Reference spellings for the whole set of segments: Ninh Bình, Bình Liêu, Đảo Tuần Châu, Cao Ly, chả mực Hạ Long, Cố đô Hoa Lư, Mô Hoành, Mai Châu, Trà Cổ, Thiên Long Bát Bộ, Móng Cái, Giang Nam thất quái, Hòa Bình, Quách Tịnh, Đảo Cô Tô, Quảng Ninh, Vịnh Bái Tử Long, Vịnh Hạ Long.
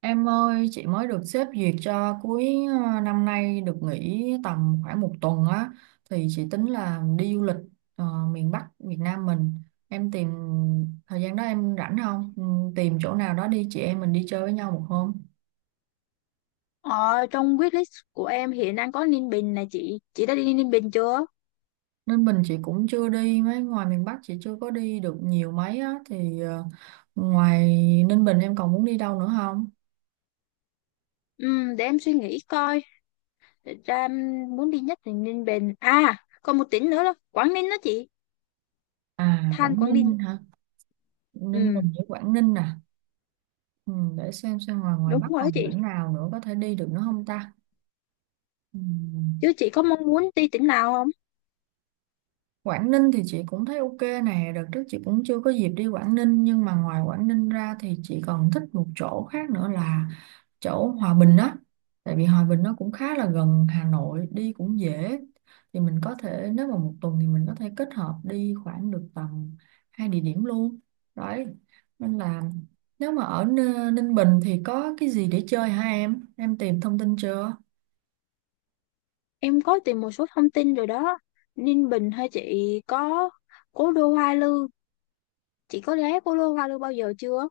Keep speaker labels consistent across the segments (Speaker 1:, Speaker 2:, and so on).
Speaker 1: Em ơi, chị mới được sếp duyệt cho cuối năm nay được nghỉ tầm khoảng một tuần á, thì chị tính là đi du lịch ờ, miền Bắc Việt Nam mình. Em tìm thời gian đó em rảnh không? Ừ. Tìm chỗ nào đó đi chị em mình đi chơi với nhau một hôm.
Speaker 2: Ờ, Trong wishlist của em hiện đang có Ninh Bình nè chị. Chị đã đi Ninh Bình chưa?
Speaker 1: Nên bình chị cũng chưa đi mấy ngoài miền Bắc, chị chưa có đi được nhiều mấy á thì ngoài Ninh Bình em còn muốn đi đâu nữa không?
Speaker 2: Ừ, để em suy nghĩ coi. Thật ra em muốn đi nhất là Ninh Bình. À, còn một tỉnh nữa là Quảng Ninh đó chị.
Speaker 1: À,
Speaker 2: Than
Speaker 1: Quảng
Speaker 2: Quảng Ninh.
Speaker 1: Ninh hả? Ninh
Speaker 2: Ừ,
Speaker 1: Bình với Quảng Ninh nè. Ừ, để xem ngoài ngoài
Speaker 2: đúng
Speaker 1: Bắc
Speaker 2: rồi đó
Speaker 1: còn
Speaker 2: chị.
Speaker 1: tỉnh nào nữa có thể đi được nữa không ta? Ừ.
Speaker 2: Chứ chị có mong muốn đi tỉnh nào không?
Speaker 1: Quảng Ninh thì chị cũng thấy ok nè, đợt trước chị cũng chưa có dịp đi Quảng Ninh, nhưng mà ngoài Quảng Ninh ra thì chị còn thích một chỗ khác nữa là chỗ Hòa Bình á. Tại vì Hòa Bình nó cũng khá là gần Hà Nội, đi cũng dễ. Thì mình có thể, nếu mà một tuần thì mình có thể kết hợp đi khoảng được tầm hai địa điểm luôn. Đấy. Nên là nếu mà ở Ninh Bình thì có cái gì để chơi hả em? Em tìm thông tin chưa?
Speaker 2: Em có tìm một số thông tin rồi đó. Ninh Bình hay chị có Cố đô Hoa Lư. Chị có ghé Cố đô Hoa Lư bao giờ chưa?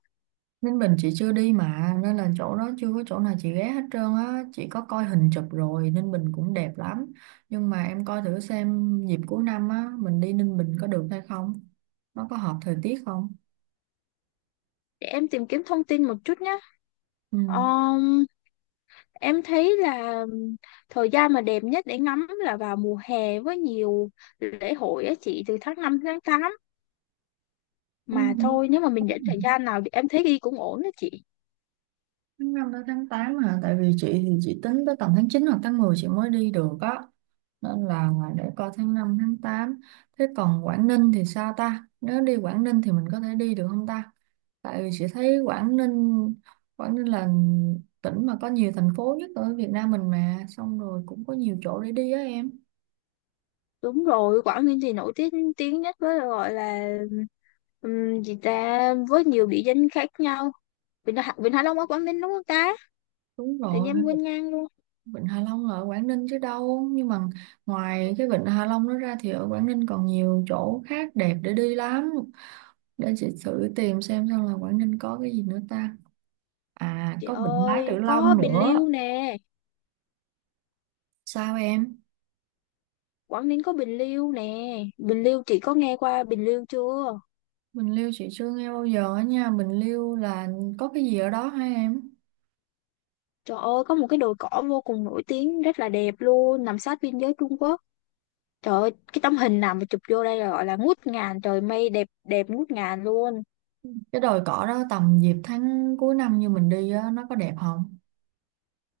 Speaker 1: Ninh Bình chị chưa đi mà, nên là chỗ đó chưa có chỗ nào chị ghé hết trơn á, chị có coi hình chụp rồi, Ninh Bình cũng đẹp lắm, nhưng mà em coi thử xem dịp cuối năm á mình đi Ninh Bình có được hay không, nó có hợp thời tiết không.
Speaker 2: Để em tìm kiếm thông tin một chút nhé. Ờ, Em thấy là thời gian mà đẹp nhất để ngắm là vào mùa hè với nhiều lễ hội á chị, từ tháng 5 đến tháng tám,
Speaker 1: Ừ.
Speaker 2: mà thôi nếu mà mình dẫn thời gian nào thì em thấy đi cũng ổn đó chị.
Speaker 1: Tháng 5 tới tháng 8 hả? Tại vì chị thì chị tính tới tầm tháng 9 hoặc tháng 10 chị mới đi được á. Nên là để coi tháng 5 tháng tám. Thế còn Quảng Ninh thì sao ta? Nếu đi Quảng Ninh thì mình có thể đi được không ta? Tại vì chị thấy Quảng Ninh là tỉnh mà có nhiều thành phố nhất ở Việt Nam mình mà. Xong rồi cũng có nhiều chỗ để đi á em.
Speaker 2: Đúng rồi, Quảng Ninh thì nổi tiếng tiếng nhất với gọi là gì ta, với nhiều địa danh khác nhau. Vịnh Hạ Long ở Quảng Ninh đúng không ta?
Speaker 1: Đúng
Speaker 2: Tự nhiên
Speaker 1: rồi,
Speaker 2: em quên ngang luôn.
Speaker 1: Vịnh Hạ Long là ở Quảng Ninh chứ đâu. Nhưng mà ngoài cái Vịnh Hạ Long đó ra thì ở Quảng Ninh còn nhiều chỗ khác đẹp để đi lắm. Để chị thử tìm xem là Quảng Ninh có cái gì nữa ta. À,
Speaker 2: Chị
Speaker 1: có Vịnh Bái
Speaker 2: ơi,
Speaker 1: Tử
Speaker 2: có
Speaker 1: Long
Speaker 2: Bình
Speaker 1: nữa.
Speaker 2: Liêu nè,
Speaker 1: Sao em?
Speaker 2: Quảng Ninh có Bình Liêu nè. Bình Liêu chị có nghe qua Bình Liêu chưa?
Speaker 1: Bình Liêu chị chưa nghe bao giờ á nha, Bình Liêu là có cái gì ở đó hả em?
Speaker 2: Trời ơi, có một cái đồi cỏ vô cùng nổi tiếng, rất là đẹp luôn, nằm sát biên giới Trung Quốc. Trời ơi, cái tấm hình nào mà chụp vô đây là gọi là ngút ngàn, trời mây đẹp đẹp ngút ngàn luôn.
Speaker 1: Cái đồi cỏ đó tầm dịp tháng cuối năm như mình đi á nó có đẹp không?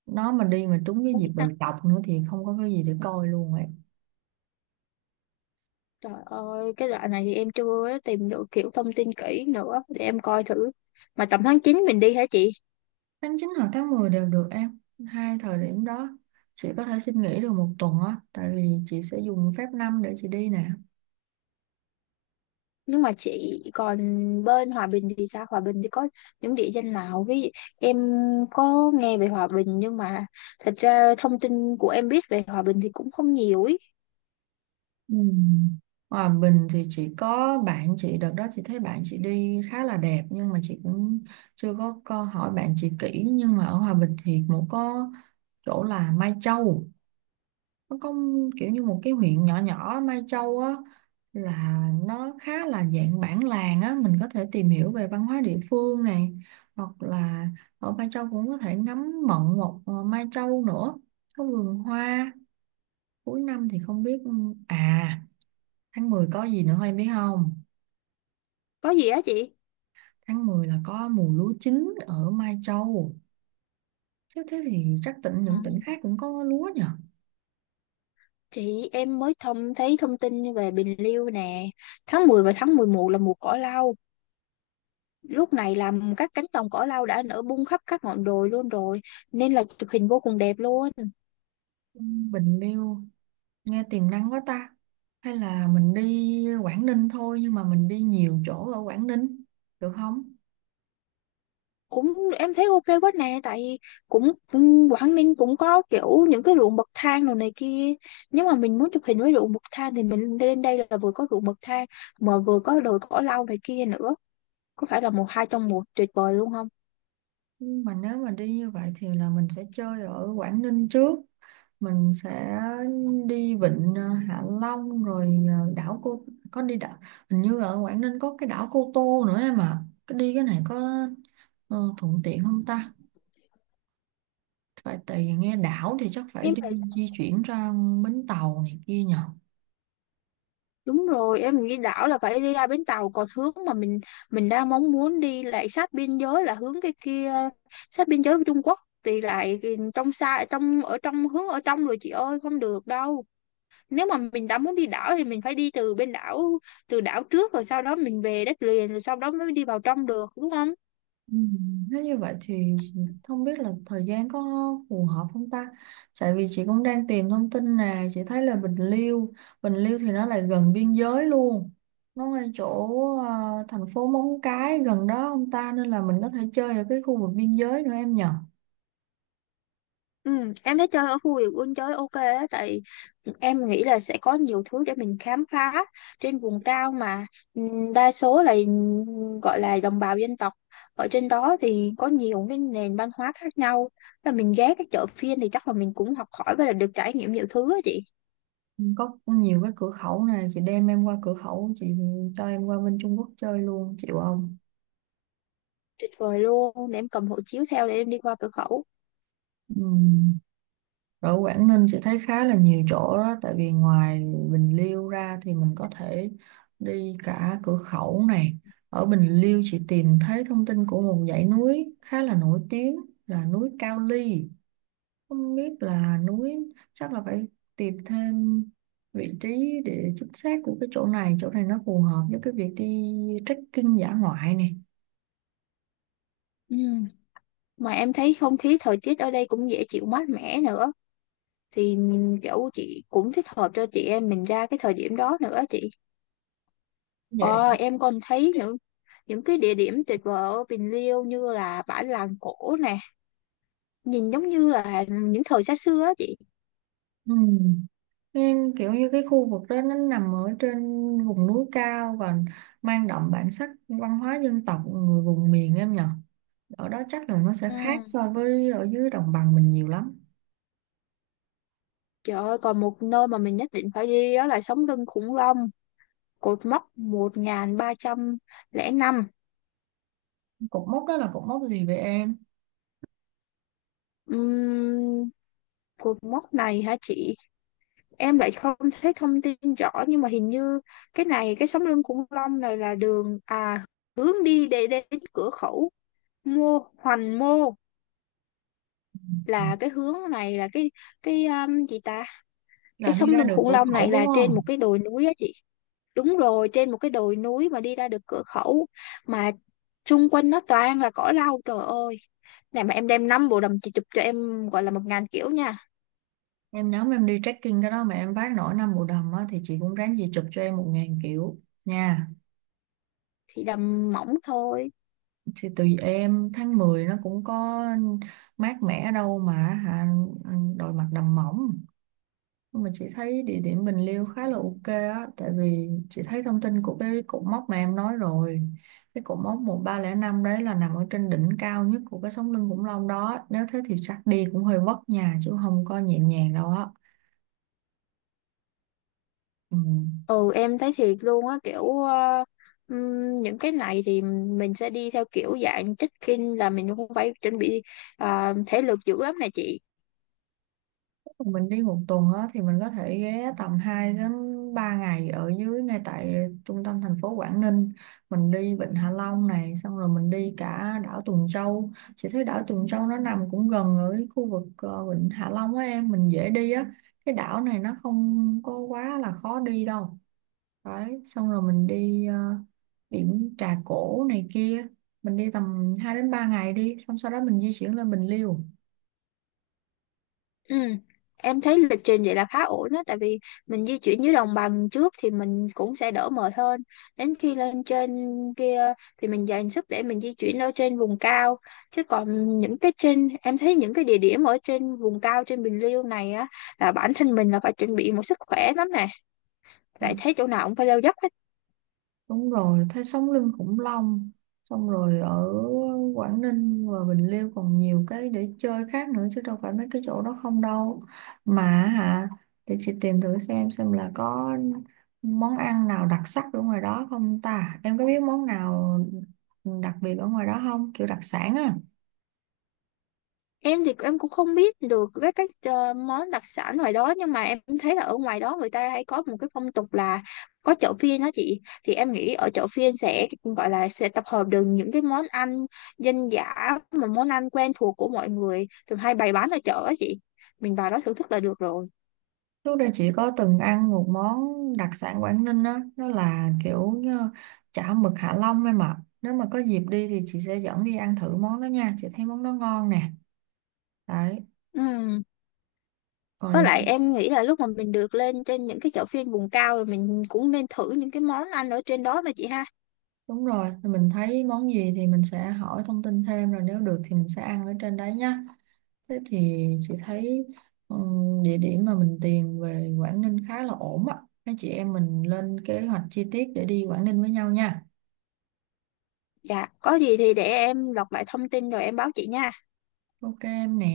Speaker 1: Nó mà đi mà trúng cái
Speaker 2: Không
Speaker 1: dịp
Speaker 2: biết nào.
Speaker 1: đồi trọc nữa thì không có cái gì để coi luôn ấy.
Speaker 2: Trời ơi, cái đoạn này thì em chưa tìm được kiểu thông tin kỹ nữa để em coi thử. Mà tầm tháng chín mình đi hả chị?
Speaker 1: Tháng 9 hoặc tháng 10 đều được em, hai thời điểm đó chị có thể xin nghỉ được một tuần á, tại vì chị sẽ dùng phép năm để chị đi nè.
Speaker 2: Nhưng mà chị còn bên Hòa Bình thì sao? Hòa Bình thì có những địa danh nào? Với em có nghe về Hòa Bình nhưng mà thật ra thông tin của em biết về Hòa Bình thì cũng không nhiều ý.
Speaker 1: Ừ. Hòa Bình thì chỉ có bạn chị đợt đó chị thấy bạn chị đi khá là đẹp, nhưng mà chị cũng chưa có câu hỏi bạn chị kỹ, nhưng mà ở Hòa Bình thì cũng có chỗ là Mai Châu, nó có kiểu như một cái huyện nhỏ nhỏ Mai Châu á, là nó khá là dạng bản làng á, mình có thể tìm hiểu về văn hóa địa phương này, hoặc là ở Mai Châu cũng có thể ngắm mận một Mai Châu nữa có vườn hoa cuối năm thì không biết. À, tháng 10 có gì nữa em biết không?
Speaker 2: Có gì á chị?
Speaker 1: Tháng 10 là có mùa lúa chín ở Mai Châu. Chứ thế thì chắc những tỉnh khác cũng có lúa nhỉ?
Speaker 2: Chị em mới thông thấy thông tin về Bình Liêu nè, tháng 10 và tháng 11 là mùa cỏ lau. Lúc này là các cánh đồng cỏ lau đã nở bung khắp các ngọn đồi luôn rồi, nên là chụp hình vô cùng đẹp luôn.
Speaker 1: Ừ, Bình Liêu nghe tiềm năng quá ta. Hay là mình đi Quảng Ninh thôi nhưng mà mình đi nhiều chỗ ở Quảng Ninh được không?
Speaker 2: Cũng em thấy ok quá nè, tại cũng cũng Quảng Ninh cũng có kiểu những cái ruộng bậc thang đồ này kia. Nếu mà mình muốn chụp hình với ruộng bậc thang thì mình lên đây là vừa có ruộng bậc thang mà vừa có đồi cỏ lau này kia nữa. Có phải là một hai trong một tuyệt vời luôn không?
Speaker 1: Nhưng mà nếu mà đi như vậy thì là mình sẽ chơi ở Quảng Ninh trước. Mình sẽ đi vịnh Hạ Long rồi đảo cô có đi đảo, hình như ở Quảng Ninh có cái đảo Cô Tô nữa em à. Cái này có thuận tiện không ta? Phải, tại vì nghe đảo thì chắc phải
Speaker 2: Em
Speaker 1: đi
Speaker 2: thấy.
Speaker 1: di chuyển ra bến tàu này kia nhỉ.
Speaker 2: Đúng rồi, em nghĩ đảo là phải đi ra bến tàu, còn hướng mà mình đang mong muốn đi lại sát biên giới là hướng cái kia, sát biên giới với Trung Quốc thì lại trong xa, trong ở trong, hướng ở trong rồi chị ơi, không được đâu. Nếu mà mình đã muốn đi đảo thì mình phải đi từ bên đảo, từ đảo trước rồi sau đó mình về đất liền, rồi sau đó mới đi vào trong được đúng không?
Speaker 1: Ừ, nếu như vậy thì không biết là thời gian có phù hợp không ta? Tại vì chị cũng đang tìm thông tin nè, chị thấy là Bình Liêu thì nó lại gần biên giới luôn. Nó ngay chỗ thành phố Móng Cái gần đó không ta, nên là mình có thể chơi ở cái khu vực biên giới nữa em nhờ.
Speaker 2: Ừ, em thấy chơi ở khu vườn quân chơi ok á, tại em nghĩ là sẽ có nhiều thứ để mình khám phá trên vùng cao mà. Ừ, đa số là gọi là đồng bào dân tộc ở trên đó thì có nhiều cái nền văn hóa khác nhau, là mình ghé cái chợ phiên thì chắc là mình cũng học hỏi và là được trải nghiệm nhiều thứ á chị.
Speaker 1: Ừ, có nhiều cái cửa khẩu nè, chị đem em qua cửa khẩu, chị cho em qua bên Trung Quốc chơi luôn, chịu không?
Speaker 2: Tuyệt vời luôn, để em cầm hộ chiếu theo để em đi qua cửa khẩu.
Speaker 1: Ừ. Ở Quảng Ninh chị thấy khá là nhiều chỗ đó, tại vì ngoài Bình Liêu ra thì mình có thể đi cả Cửa Khẩu này. Ở Bình Liêu chị tìm thấy thông tin của một dãy núi khá là nổi tiếng là núi Cao Ly. Không biết là núi, chắc là phải tìm thêm vị trí để chính xác của cái chỗ này nó phù hợp với cái việc đi trekking dã ngoại này.
Speaker 2: Ừ. Mà em thấy không khí thời tiết ở đây cũng dễ chịu, mát mẻ nữa, thì kiểu chị cũng thích hợp cho chị em mình ra cái thời điểm đó nữa chị.
Speaker 1: Vậy.
Speaker 2: Ờ, em còn thấy những cái địa điểm tuyệt vời ở Bình Liêu như là bãi làng cổ nè, nhìn giống như là những thời xa xưa á chị.
Speaker 1: Ừ. Nên kiểu như cái khu vực đó nó nằm ở trên vùng núi cao và mang đậm bản sắc văn hóa dân tộc người vùng miền em nhở. Ở đó chắc là nó sẽ
Speaker 2: Ừ.
Speaker 1: khác so với ở dưới đồng bằng mình nhiều lắm.
Speaker 2: Trời ơi, còn một nơi mà mình nhất định phải đi đó là sống lưng khủng long, cột mốc 1305.
Speaker 1: Cột mốc đó là cột mốc gì vậy em?
Speaker 2: Ừm, Cột mốc này hả chị? Em lại không thấy thông tin rõ nhưng mà hình như cái này, cái sống lưng khủng long này là đường, à, hướng đi để đến cửa khẩu Mô Hoành Mô. Là cái hướng này là cái gì ta, cái
Speaker 1: Là đi
Speaker 2: sống
Speaker 1: ra
Speaker 2: lưng
Speaker 1: được
Speaker 2: khủng
Speaker 1: cửa
Speaker 2: long này
Speaker 1: khẩu đúng
Speaker 2: là trên một
Speaker 1: không?
Speaker 2: cái đồi núi á chị, đúng rồi, trên một cái đồi núi mà đi ra được cửa khẩu, mà xung quanh nó toàn là cỏ lau. Trời ơi, này mà em đem 5 bộ đầm chị chụp cho em gọi là 1000 kiểu nha.
Speaker 1: Nhóm em đi trekking cái đó mà em vác nổi năm bộ đầm á, thì chị cũng ráng gì chụp cho em 1.000 kiểu nha.
Speaker 2: Thì đầm mỏng thôi.
Speaker 1: Thì tùy em, tháng 10 nó cũng có mát mẻ đâu mà hả, đội mặt đầm mỏng. Nhưng mà chị thấy địa điểm Bình Liêu khá là ok á, tại vì chị thấy thông tin của cái cột mốc mà em nói rồi, cái cột mốc 1305 đấy là nằm ở trên đỉnh cao nhất của cái sống lưng khủng long đó, nếu thế thì chắc đi cũng hơi vất nhà chứ không có nhẹ nhàng đâu á. Ừ.
Speaker 2: Ừ, em thấy thiệt luôn á, kiểu những cái này thì mình sẽ đi theo kiểu dạng check-in, là mình không phải chuẩn bị thể lực dữ lắm này chị.
Speaker 1: Mình đi một tuần á, thì mình có thể ghé tầm 2 đến 3 ngày ở dưới ngay tại trung tâm thành phố Quảng Ninh, mình đi Vịnh Hạ Long này xong rồi mình đi cả đảo Tuần Châu, chị thấy đảo Tuần Châu nó nằm cũng gần ở cái khu vực Vịnh Hạ Long á em, mình dễ đi á, cái đảo này nó không có quá là khó đi đâu. Đấy, xong rồi mình đi biển Trà Cổ này kia, mình đi tầm 2 đến 3 ngày đi xong sau đó mình di chuyển lên Bình Liêu.
Speaker 2: Ừ. Em thấy lịch trình vậy là khá ổn đó, tại vì mình di chuyển dưới đồng bằng trước thì mình cũng sẽ đỡ mệt hơn, đến khi lên trên kia thì mình dành sức để mình di chuyển ở trên vùng cao. Chứ còn những cái trên, em thấy những cái địa điểm ở trên vùng cao trên Bình Liêu này á, là bản thân mình là phải chuẩn bị một sức khỏe lắm nè, lại thấy chỗ nào cũng phải leo dốc hết.
Speaker 1: Đúng rồi, thấy sống lưng khủng long, xong rồi ở Quảng Ninh và Bình Liêu còn nhiều cái để chơi khác nữa chứ đâu phải mấy cái chỗ đó không đâu mà, hả? Để chị tìm thử xem là có món ăn nào đặc sắc ở ngoài đó không ta, em có biết món nào đặc biệt ở ngoài đó không, kiểu đặc sản á?
Speaker 2: Em thì em cũng không biết được với các món đặc sản ngoài đó, nhưng mà em thấy là ở ngoài đó người ta hay có một cái phong tục là có chợ phiên đó chị, thì em nghĩ ở chợ phiên sẽ gọi là sẽ tập hợp được những cái món ăn dân dã, mà món ăn quen thuộc của mọi người thường hay bày bán ở chợ á chị, mình vào đó thưởng thức là được rồi.
Speaker 1: Trước đây chị có từng ăn một món đặc sản Quảng Ninh á, nó là kiểu chả mực Hạ Long em ạ. Nếu mà có dịp đi thì chị sẽ dẫn đi ăn thử món đó nha, chị thấy món đó ngon nè. Đấy,
Speaker 2: Ừ.
Speaker 1: còn
Speaker 2: Với lại
Speaker 1: ra-
Speaker 2: em nghĩ là lúc mà mình được lên trên những cái chợ phiên vùng cao rồi, mình cũng nên thử những cái món ăn ở trên đó mà chị ha.
Speaker 1: đúng rồi, mình thấy món gì thì mình sẽ hỏi thông tin thêm rồi nếu được thì mình sẽ ăn ở trên đấy nhá. Thế thì chị thấy địa điểm mà mình tìm về Quảng Ninh khá là ổn á. Mấy chị em mình lên kế hoạch chi tiết để đi Quảng Ninh với nhau nha.
Speaker 2: Dạ, có gì thì để em lọc lại thông tin rồi em báo chị nha.
Speaker 1: Ok em nè.